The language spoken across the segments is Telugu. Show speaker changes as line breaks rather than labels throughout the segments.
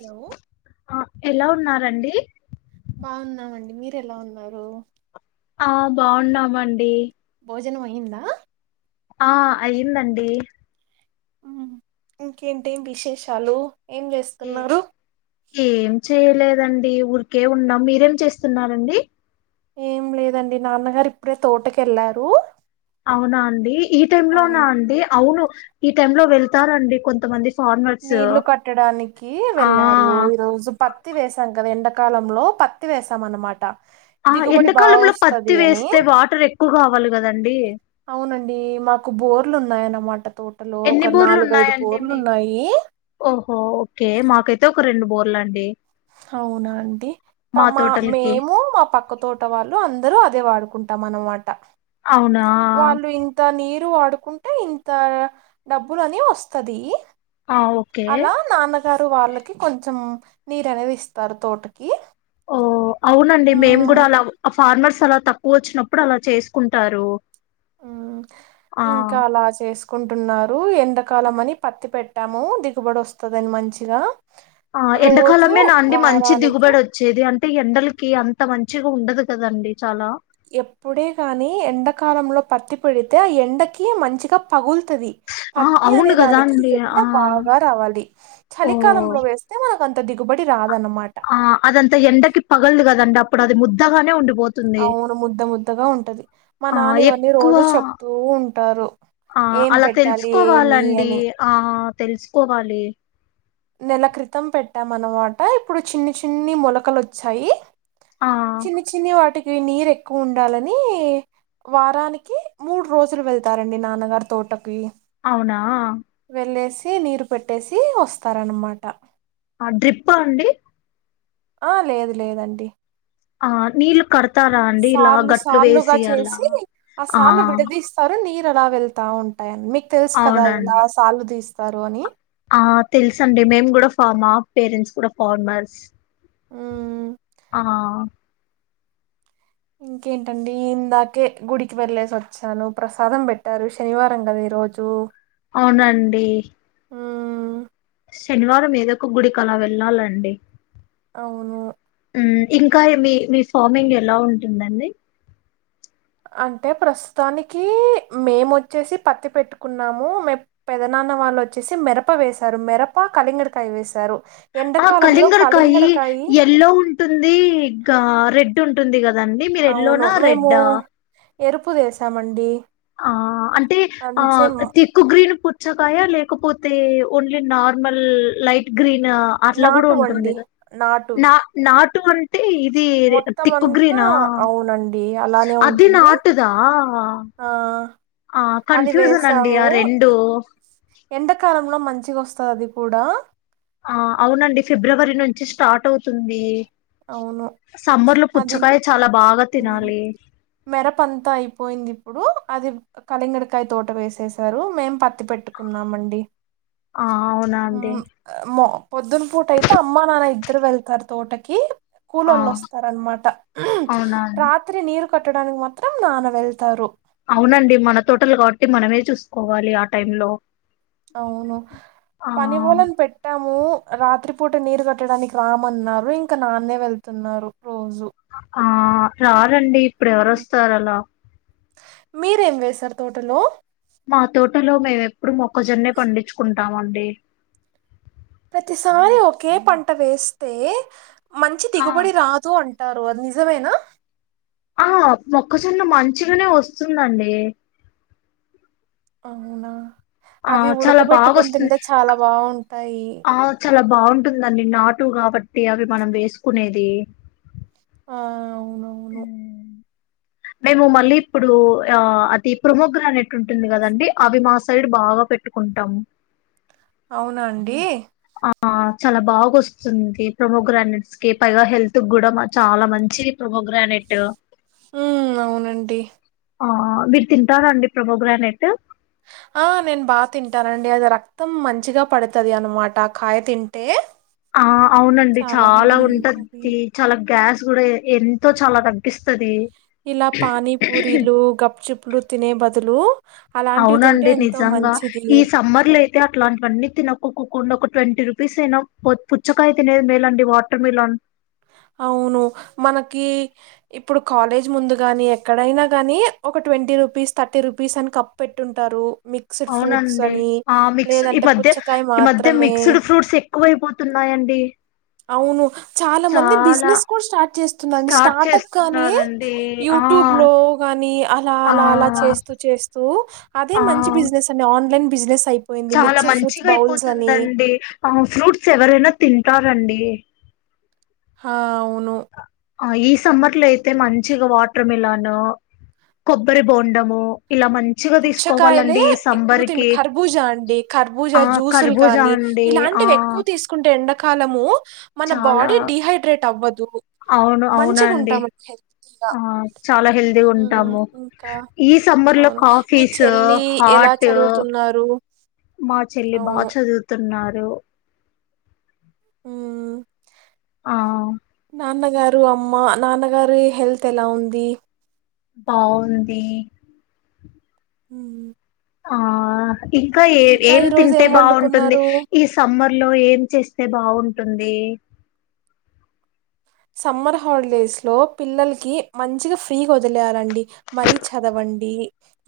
హలో
ఆ ఎలా ఉన్నార్. రండి.
బావున్నాం అండి, మీర్ ఎలా ఉన్నారు.
ఆ బావున్నాం అండి.
భోజనం అయ్యిందా.
ఆ అయ్యిందండి.
ఉమ్ ఇంకేంటి విశేషాలు. ఏం
ఏ
చేస్తున్నారు
ఏం చేయలేద్. దండి ఊరికే ఉన్నాం. మీరేం చేస్తున్నార్ అండి.
ఏం లేదండి, నాన్నగారు ఇప్పుడే తోటక్ ఏళ్లారు.
వునా అండి. ఈ టైం లోన అండి. అవును ఈ టైమ్ లో వెళ్తారండి కొంతమంది స్.
నీళ్లు కోట్టడానికి
ఆ!
వెళ్ళారు, ఈ రోజు పత్తి వేసాం కదా ఎండక్. కాలంలో, పత్తి వేసాం అన్నమాట.
ఆ
దిగుబడి బాగా
ఎండాకాలంలో పత్తి
వస్తది అని
వేస్తే, వాటర్ ఎక్కువ గావాలి. గదండి.
అవునండి, మాకు బోర్లు ఉన్నాయ్ అన్నమాట.
ఎన్ని బోర్లు ఉన్నాయ్ అండి మీక్.
ఉన్నాయి
బోర్లండి.
హావునా అండి. పా మా మేము, మా పక్క తోట వాళ్ళు అందరూ అదే వాడ్. కుంటాం అన్నమాట.
అవునా.
లు వాడుకుంటే ఇంత డబ్బులని ఓస్తది.
ఆ ఓకే.
త్ వాళ్ళకి కొంచెం, నీరు అనేది ఇస్తారు తోటకి.
ఓ అవునండి మేము
మ్మ్
కూడా అలా, ఆ ఫార్మర్స్ అలా తక్కువ అచ్చినప్పుడు అలా చేసుకుంటారు.
ఉమ్
ఆ
ఇంకా అలా చేస్క్. కుంటున్నారు. ఎండాకాలం అని పత్తి పెట్టాము దిగుబడి ఓస్తదని మంచిగా.
ఆ
రోజు
ఎండాకాలమే నా అండి, మంచి
వారానికి
దిగుబడి ఓచ్చేది అంట్. టి ఎండలకి అంత మంచిగా ఉండదు కదండి చాలా.
ఎప్పుడే గాని, ఎండాకాలంలో పత్తి పెడితే ఆ ఎండకి మంచిగా పగుల్తది.
ఆ
పత్తి
అవును
అనే
కదా
దానికి
అండి
ఎండ
ఆ
బాగా రావాలి.
ఓ
చలికాలంలో వేస్తే మనక్ అన్త్. తా దిగుబడి రాద్.
ఆ అదంతా ఎండకి పగల్ద్ కదండీ అది ముద్దగానే ఉండి
అవును ముద్ద ముద్దగా ఉంటది మా
ఆ
నాన్న ఇవన్నీ
ఎక్కువ
రోజు చెప్తూ ఉంటారు
ఆ
ఏం
అలా
పెట్టాలి ఏమి
తెలుసుకోవాలండి
అని
ఆ తెలుసుకోవాలి
నెల క్రితం పెట్టాం అన్నమాట ఇప్పుడు చిన్ని చిన్ని మొలకలొచ్చాయి
ఆ
చిన్ని చిన్ని వాటికి ఇ నీరు ఎక్కువ ఉండాలని వారానికి మూడు రోజులు వెళ్తారండి నాన్నగారి తోటకి
అవునా
వెళ్ళేసి నీరు పెట్టేసి వస్తారన్నమాట
ఆ డ్రిప్ప అండి
ఆ లేదు లేదండి
ఆ నీళ్లు కడతారా అండి ఇలా
సార్లు
గట్లు
సార్లుగా
వేసి అలా
చేసి
ఆ
సార్లు విడదీస్తారు నీరు అలా వెళ్తా ఉంటాయని మీ తెలుసు కదా ఇలా
అవునండి
సాలు తీస్త సర్వాణి
ఆ తెలుసండి మేం కూడా ఫామా పేరెంట్స్ కూడా ఫన్మర్స్
మ్మ్.
ఆ
ఇంకేంటండి ఇందాకే గుడికి వెళ్లేేసి వచ్చాను ప్రసాదం పెట్టారు శనివారం కదా ఈ రోజు
అవునండి
మ్మ్,
శనివారం ఏదో ఒక గుడికి అలా వెళ్ళాలండి
అవును
ఇంకా మీ మీ ఫార్మింగ్ ఎలా ఉంటుందండి
అంటే ప్రస్తుతానికి మేముొచ్చేసి పత్తి పెట్టుకున్నాము మే పెదనాన్న వాళ్ళు వచ్చేసి మిరప వేసారు మిరప కలింగడకాయ వేసారు
ఆ కలింగరకాయ ఎల్లో ఉంటుంది ఇంకా రెడ్ ట్ంటుంది కదా దండి మీరు ఎల్లోనా రెడ్డా
ఎరుపుది వేసామండి
ఆ అంటే ఆ
మంచి
తిక్కు గ్రీన్ పూ చ్చకాయ లేకపోతే ఓన్లీ నార్మల్ లైట్ గ్రీన్ అట్లా కూడా
నాటు
ఉంటుంది
అండి నాటువి
నా టువాన్ అంటే ఇది
మొత్తం అంతా
తిక్కుగ్రీనా
అవునండి అలానే
అది
ఉంటుంది
నాటుదా
ఆ
ఆ
అది
కన్ఫ్యూజన్ అండి ఆ రెండు
వేసాము లో మంచిగా వస్తాది కూడా
ఆ అవునండి ఫిబ్రవరి నుంచి స్టార్ట్ అవుతుంది
అవును
సమ్మర్ లో
అది
పుచ్చకాయ చాలా బాగా తినాలి
మెరప అంతా అయిపోయింది ఇప్పుడు అది కలింగడకాయ తోట వేసేసారు మేం పత్తి పెట్టుకున్నామండి
ఆ అవునా అండి
మ్ మో పొద్దున పూట అయితే అమ్మ నాన్న ఇద్దరు వెళ్తారు తోటకి కీ
ఆ
కూలోళ్ళు వస్తారనమాట
అవునా అండి
రాత్రి నీరు కట్టడానికి మాత్రం నాన్న వెళ్తారు
అవునండి మన తోటలు కాబట్టి మనమే చూసుకోవాలి ఆ టైంలో
అవును పని వోళను పెట్టాము రాత్రి పూట నీరు కట్టడానికి రామన్నారు ఇంక నాన్నే వెళ్తున్నారు రోజు
ఆ రారండి ఇప్పుడు
ఉమ్.
ఎవరొస్తారు అలా
మీరేం వేసారు తోటలో
మా తోటలో మేము ఎప్పుడు మొక్కజొన్నే పండించుకుంట టామండి
ప్రతిసారి ఒకే పంట వేస్తే మంచి
ఆ
దిగుబడి రాదు అంట టారు అది నిజమేనా
ఆ మొక్కజొన్న మంచిగనే వస్తుందండి
అవునా
ఆ
అవి
చాలా బాగా
ఉడకబెట్టుకొని
వస్తుంది
తింటే చాలా బాగుం టాయి
ఆ చాలా బాగుంటుందండి నాటు కాబట్టి అవి మనం వేసుకునేది
ఆ అవు నవును
మేము మల్ ళీ ఇప్పుడు ఆ అతి ప్రోమోగ్రానెట్ ఉంటుంది కదండి అవి మా సైడ్ బాగా పెట్టుకుంటాం
అవు నాండి
ఆ చాలా బాగా వస్తుంది ప్రొమోగ్రానేట్స్ కి పైగా హెల్త్ కూడా చాలా మంచిది ప్రొమోగ్రానేట్.
ఉమ్ అవునండి
ఆ మీరు తింటారా అండి ప్రోమోగ్రానేట్
ఆ నేను బాగా తింటానండి అది రక్తం మంచిగా పడుతది అనమాట ఆ కాయ తింటే,
ఆ అవునండి చాలా ఉంటది తీ చాలా గ్యాస్ కూడా ఎంతో చాలా తగ్గిస్తది
ఇలా పానీ పూరీలు గప్చిప్పులు తినే బదులు అలాంటివి తింటే
అవునండి
ఎంతో
నిజంగా
మంచిది
ఈ సమ్మర్ లో అయితే అట్లాంటివన్నీ తినకోకకు ఉన్నోక్కా ట్వంటీ రూపీస్ అయినా కొత్ పుచ్చకాయ తినేది మేలండి వాటర్ మిలన్
అవును మనకి ఇప్పుడు కాలేజ్ ముందు గాని, ఎక్కడైనా కానీ, ఒక ట్వంటీ రూపీస్, థర్టీ రుపీస్, అని కప్ పెట్టుంటారు. మిక్స్డ్ ఫ్రూట్స్
అవునండి
అని
ఆ మిక్స్ ఈ
లేదంటే
మధ్య
పుచ్చకాయ
ఈ మధ్య
మాత్రమే
మిక్స్డ్ ఫ్రూట్స్ ఎక్కువైపోతున్నాయండి
అవును చాలా మంది బిజినెస్ కూడా స్టార్ట్ చేస్తున్నారండి.
స్టార్ట్
స్టార్ట్ప్ గాని,
చేస్తున్నారండి ఆ
యూట్యూబ్ లో గాని, అలా
ఆ
అలా అలా చేస్తూ చేస్తూ అదే
ఆ
మంచి బిజినెస్ అండి ఆన్లైన్. బిజనేస్
చాలా మంచిగా అయిపోతుందండి ఆ ఫ్రూట్స్ ఎవరైనా తింటా రండి
హ అవ్ ను
ఆ ఈ సమ్మర్ లో అయితే మంచిగా వాటర్ మిలాను కొబ్బరి బోండము ఇలా మంచిగా
పుచ్చకాయలే
తీసుకోవాలండి ఈ
ఎక్కువ
సమ్మర్
తిండు
కి
కర్బూజా అండి కర్బూజ
ఆ
జ్యూసులు
కర్బూజా
కానీ
అండి ఆ
ఇలాంటివి ఎక్కువ తీసుకుంటే ఎండ కాలము
చాలా అవును అవునా
మంచిగా
అండి
ఉంటామండి హెల్తీగా
ఆ చాలా హెల్తీగా
ఉమ్,
ఉంటాము
ఇంకా
ఈ సమ్మర్ లో
అవును
కాఫీ
మీ
ఫీస్
చెల్లి ఎలా
హార్ట్
చదువుతున్నారు
మా చెల్లి బాగా
అవును
చదువుతున్ ఉన్నారు
మ్మ్
ఆ
నాన్నగారు అమ్మ నాన్నగారి హెల్త్ ఎలా ఉంది.
బావుంది
మ్మ్
ఆ ఇంకా ఏ ఏం
ఈరోజు
తింటే బాగుంటుంది.
వండుకున్నారు
ఈ సమ్మర్ లో ఏం చేస్తే బావుంటుంది
సమ్మర్ హాలిడేస్ లో పిల్లలకి మంచిగా ఫ్రీగా వదిలేయాలండి మరీ చదవండి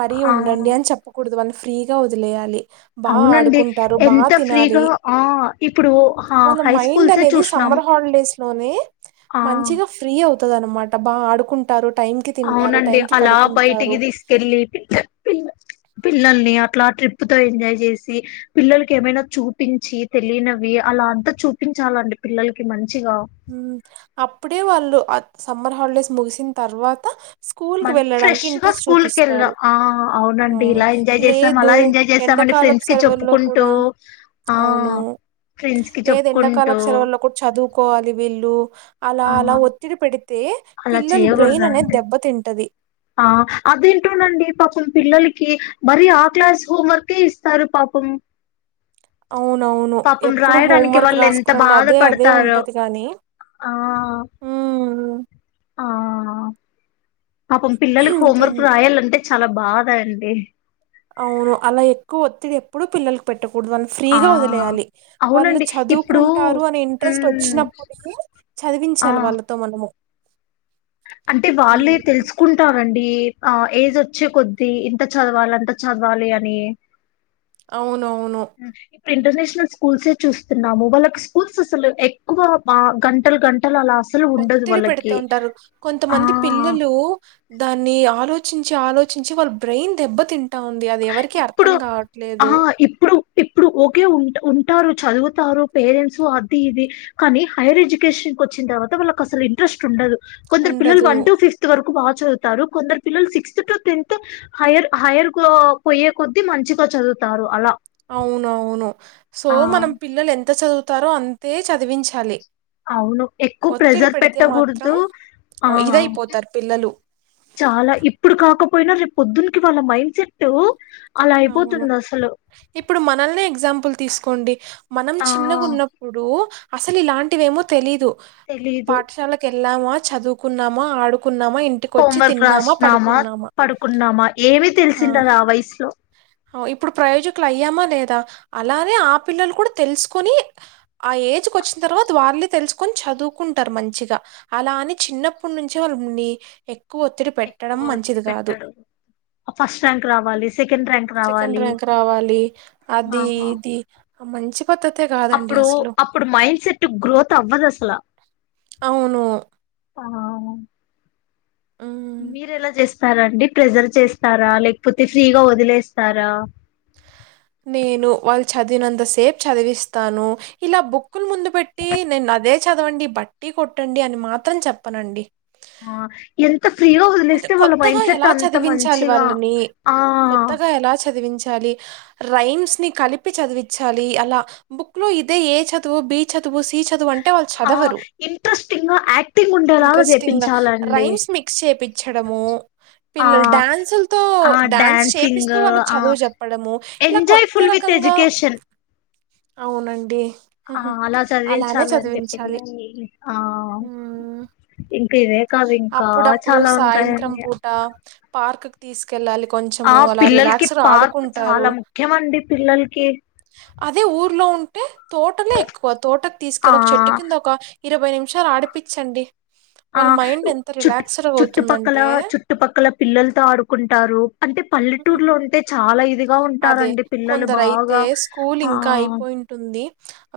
మరీ
ఆ
ఉండండి అని చెప్పకూడదు వాల్ని ఫ్రీగా వదిలేయాలి బా
అవునండి
ఆడుకుంటారు, బా
ఎంత
తినాలి.
ఫ్రీగా ఆ ఇప్పుడు
వాళ్ళ
హై
మైండ్
స్కూల్సే
అనేది
చూసినాము
సమ్మర్ హాలిడేస్ లోనే
ఆ
మంచిగా ఫ్రీ అవ్త్ తుందన్న మాట బా ఆడుకుంటారు టైంకి తింటారు,
అవునండి
టైంకి
అలా
పడుకుంటారు.
బయటికి తెస్కెళ్లి పిల్ల పిల్ల పిల్లల్ని అట్లా ట్రిప్ తో ఎంజాయ్ చేసి పిల్లలకి ఏమైనా చూపించి తెలియనివి అలా అంతా చూపించాలండి పిల్లలకి మంచి
మ్మ్ అప్పుడే వాళ్ళు అత్ సమ్మర్ హాలిడేస్ ముగిసిన తర్వాత స్కూల్‌కి
మళ్ళీ
వెళ్ళడానికి
ఫ్రెష్గా
ఇంట్రెస్ట్
స్కూల్కి ఎల్రా
చూపిస్తారు.
ఆ అవునండి
అవును.
ఇలా ఎంజాయ్ చేసాం,
లేదు
అలా ఎంజాయ్ చేసామని
ఎండాకాలపు
ఫ్రెండ్స్ కి
సెలవుల్లో
చెప్పుకుంటూ
కూడా
ఆ
అవును.
ఫ్రెండ్స్ కి చెప్పుకుంటూ
వీళ్లు అలా
ఆ
అలా ఒత్తిడి పెడితే
అలా
పిల్లల బ్రెయిన్ అనే
చేయకూడదండి
దెబ్బతిింటది
ఆ అదేంటోనండి పాపం పిల్లలకి మరి ఆ క్లాస్ హోంవర్కే ఇస్తారు పాపం
అవునవును
పాపం
ఎప్పుడు
రాయడానికి
హోంవర్క్
వాళ్ళు ఎంత
రాసుకురండి అదే అదే
బాధపడతారో
ఉంటది కాని
ఆ
హ
ఆ పాపం పిల్లలకి హోమ్వర్క్
ఇంకేంటి
రాయాలంటే చాలా బాదా అండి
అవును అలా ఎక్కువ ఒత్తిడి ఎప్పుడుూ పిల్లలకు పెట్టుకు ఇప్పుడు వాళ్ళు
ఆ
ఫ్రీగా వదిలేయాలి వాళ్ళు
అవునండి ఇప్పుడు
చదువుకుంటారు అనే ఇంట్రెస్ట్
మ్
వచ్చినప్పటిక
ఆ
చదివించాలి వాళ్ళతో మనము
అంటే వాళ్ళే
ఉమ్,
తెలుసుకుంటారంం ఆ ఏజ్ వచ్చే కొద్దిీ ఇంత చదవాలి అంత చదవాలి అని
అవును నవును
ఉమ్, ఇంటర్నేషనల్ స్కూల్స్ే చూస్తున్నాము వాళ్ళకి స్కూల్స్ అసలు ఎక్కువ గంటలు గంటలు అలా అసలు ఉండదు
ఒత్తిడి పెడుతూ
వాళ్ళకి
ఉంటారు
ఆ
కొంతమంది పిల్లలు దాన్ని ఆలోచించి ఆలోచించి వాళ్ళ బ్రెయిన్ దెబ్బతి ఉంది అది ఎవరికి
ఇప్పుడు
అర్థం
ఆ!
కావట్లేదు
ఇప్పుడు, ఇప్పుడు ఓకే ఉంట ఉంటారు చదువుతారు పేరెంట్స్ అది ఇది కానీ హైయర్ ఎడ్యుకేషన్ కు వచ్చిన తర్వాత వాళ్ళకి అసలు ఇంట్రెస్ట్ ఉండదు కొంచరు పిల్లలు
ఉండదు
వన్ టు ఫిఫ్త్ వరకు చదువుతారు కొందరు పిల్లలు sixth to tenth higher higher పోయే కొద్ద్దీ మంచిగా చదువుతారు అలా
అవునవును సో
ఆ!
మనం పిల్లలు ఎంత చదువు తారోఅంతే చదివించాలి
అవును ఎక్కువ
ఒత్తిడి
ప్రెజర్
పెడితే మాత్రం
పెట్టకూడదు ఆ
ఇదయిపోతారు పిల్లలు
చాలా ఇప్పుడు కాకపో పోయిన రేపు పొద్దునికి వాళ్ళ మైండ్ సెట్
అవును ఇప్పుడు మనల్నే ఎగ్జాంపుల్ తీసుకోండి మనం
ఆ!
చిన్నగా ఉన్నప్పుడు అసలు ఇలాంటివేమో తెలీదు
తెలీదు
వెళ్లామా చదువుకున్నామా ఆడు
హోం వర్క్ రాస్తున్నామా పడుకున్నామా ఏమి తెలిసింటది ఆ వయసులో
ఇప్పుడు ప్రయోజకులు అయ్యామా లేదా అలానే ఆ పిల్లలు కూడా తెలుసుకొని ఆ ఏజ్కి వచ్చిన తర్వాత వాళ్ళ తెలుసుకొని చదువుకుంటారు మంచిగా అలా అని చిన్నప్పటి నుంచి వాళ్ళని క్కు ఒత్తిడి పెట్టడం
ఎక్కువ ఒత్తి
మంచిది కాదు
పెట్టడు ఫస్ట్ ర్యాంక్ రావాలి సెకండ్ ర్యాంక్
సెకండ్
రావాలి
ర్యాంక్ రావాలి. అది
ఆహా
ఇది ఆ మంచి పద్ధతే కాదండి
అప్పుడు
అసలు.
అప్పుడు మైండ్ సెట్ గ్రోత్ అవ్వద్ అసల
అవును హ్మ్.
మీరెలా చేస్త స్తారండి ప్రెజర్ చేస్తారా లేకపోతే ఫ్రీగా వదిలేస్తారా
నేను వాళ్ళు చదివినంత సేపు చదివిస్తాను ఇలా బుక్ క్కుల్ ముందు పెట్టి నేను అదే చదవండి బట్టి కొట్టండి అని మాత్రం చెప్పనండి
ఆ ఎం
కొంచం కొత్తగా ఎలా చదివించాలి
మంచిగా
వాళ్ళని
ఆ
కొత్తగా ఎలా చదివించాలి రైమ్స్ ని కలిపి చదివిచాలి అలా బుక్ లో ఇదే ఏ చదువు బి చదువు సి చదువు అం
ఆ ఇంట్రెస్టింగా యాక్టింగ్ ఉండేలాగా చేపించాలండి
రము
ఆ
పిల్లలు డ్యాన్సులతో
ఆ
డ్యాన్స్
డ్యాన్సింగ్
చేపిస్తూ వాళ్ళకి
ఆ
చదువు చెప్పడము ఇలా
ఎంజాయ్
కొత్త
ఫుల్ విత్
రకంగా
ఎడ్యుకేషన్
అవునండి
ఆ
హుహు.
అలా
అలానే
చదివించాలండి
చదివించాలి.
పిల్లల్ని ఆ
హ్మ్
ఇంకా ఇవే కాదు ఇంకా చాలా ఉంటాయండి
పార్క్ కి తీసుకెళ్ళాలి
ఆ
కొంచెము. అలా
పిల్లలకి
రిలాక్స్‌గా
పార్క్ చాలా
ఆడుకుంటారు.
ముఖ్యమండి పిల్లలకి
పె తోటలే ఎక్కువ తోటకి
ఆ
తీసుకెళ్ళి ఒక చెట్టు కింద ఒక ఇరవై నిమిషాలు ఆడిపిచండి
ఆ చుట్ చుట్టుపక్కల చుట్టుపక్కల పిల్లలతో ఆడుకుంటారు అంటే
ఉమ్.
పల్లెటూరులో ఉంటే చాలా ఇదిగా
అదే
ఉంటారండి పిల్లలు
కొందరైతే
బాగా
స్కూల్
ఆ
ఇంకా అయిపోయింటుంది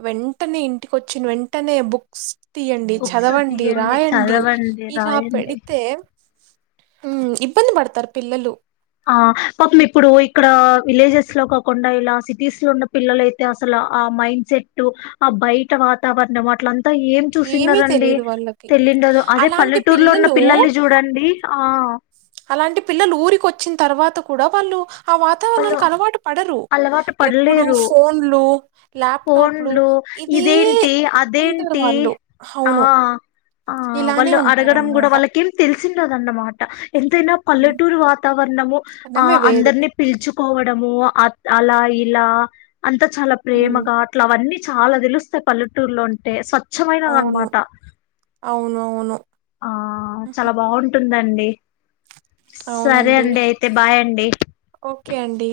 వెంటనే ఇంటికి వచ్చిన వెంటనే బుక్స్ తీయండి
బుక్స్
చదవండి
తీయండి
రాయండి
చదవండి
ఇలా
రాయండి
పెడితే ఇబ్బంది పడతారు పిల్లలు
ఆ పాపం ఇప్పుడు ఇక్కడ విలేజెస్ లో కాకుండా ఇలా సిటీస్ లో ఉన్న పిల్లలయితే అసలు ఆ మైండ్ సెటు ఆ బయట వాతావరణం అట్లంత తా ఏం
ఏమీ
చూసిన్నారండి
తెలియదు వాళ్ళకి
తెల్లిండదు అదే
అలాంటి
పల్లెటూరులో ఉన్న
పిల్లలు
పిల్లల్ని చూడండి ఆ
అలాంటి పిల్లలు ఊరికి వచ్చిన తర్వాత కూడా వాళ్ళు ఆ
వాళ్ళు
వాతావరణానికి అలవాటు పడరు
అలవాటు
ఎప్పుడు
పడలేరు
ఫోన్లు ల్యాప్టాప్లు
ఫోన్లు
ఇదే
ఇదేంటి
ఉంటారు
అదేంటి
వాళ్ళు
ఆ
అవును
ఆ
ఇలానే ఉంటారు అన్నమాట
దండన్న మాట ఎంతైనా పల్లెటూరు వాతావరణము ఆ
మనమే వేరు.
అందరి చ్చుకోవడము అలా ఇలా అంతా చాలా
ఉమ్,
ప్రేమగా అట్లా అవన్నీ చాలా దెలుస్తాయి పల్లెటూర్లో ఉంటే
అవును
స్వచ్చమైనదనమాట
అవునవును
అండి సరే
అవునండి
అండి అయితే బాయ్ అండి
కే అండి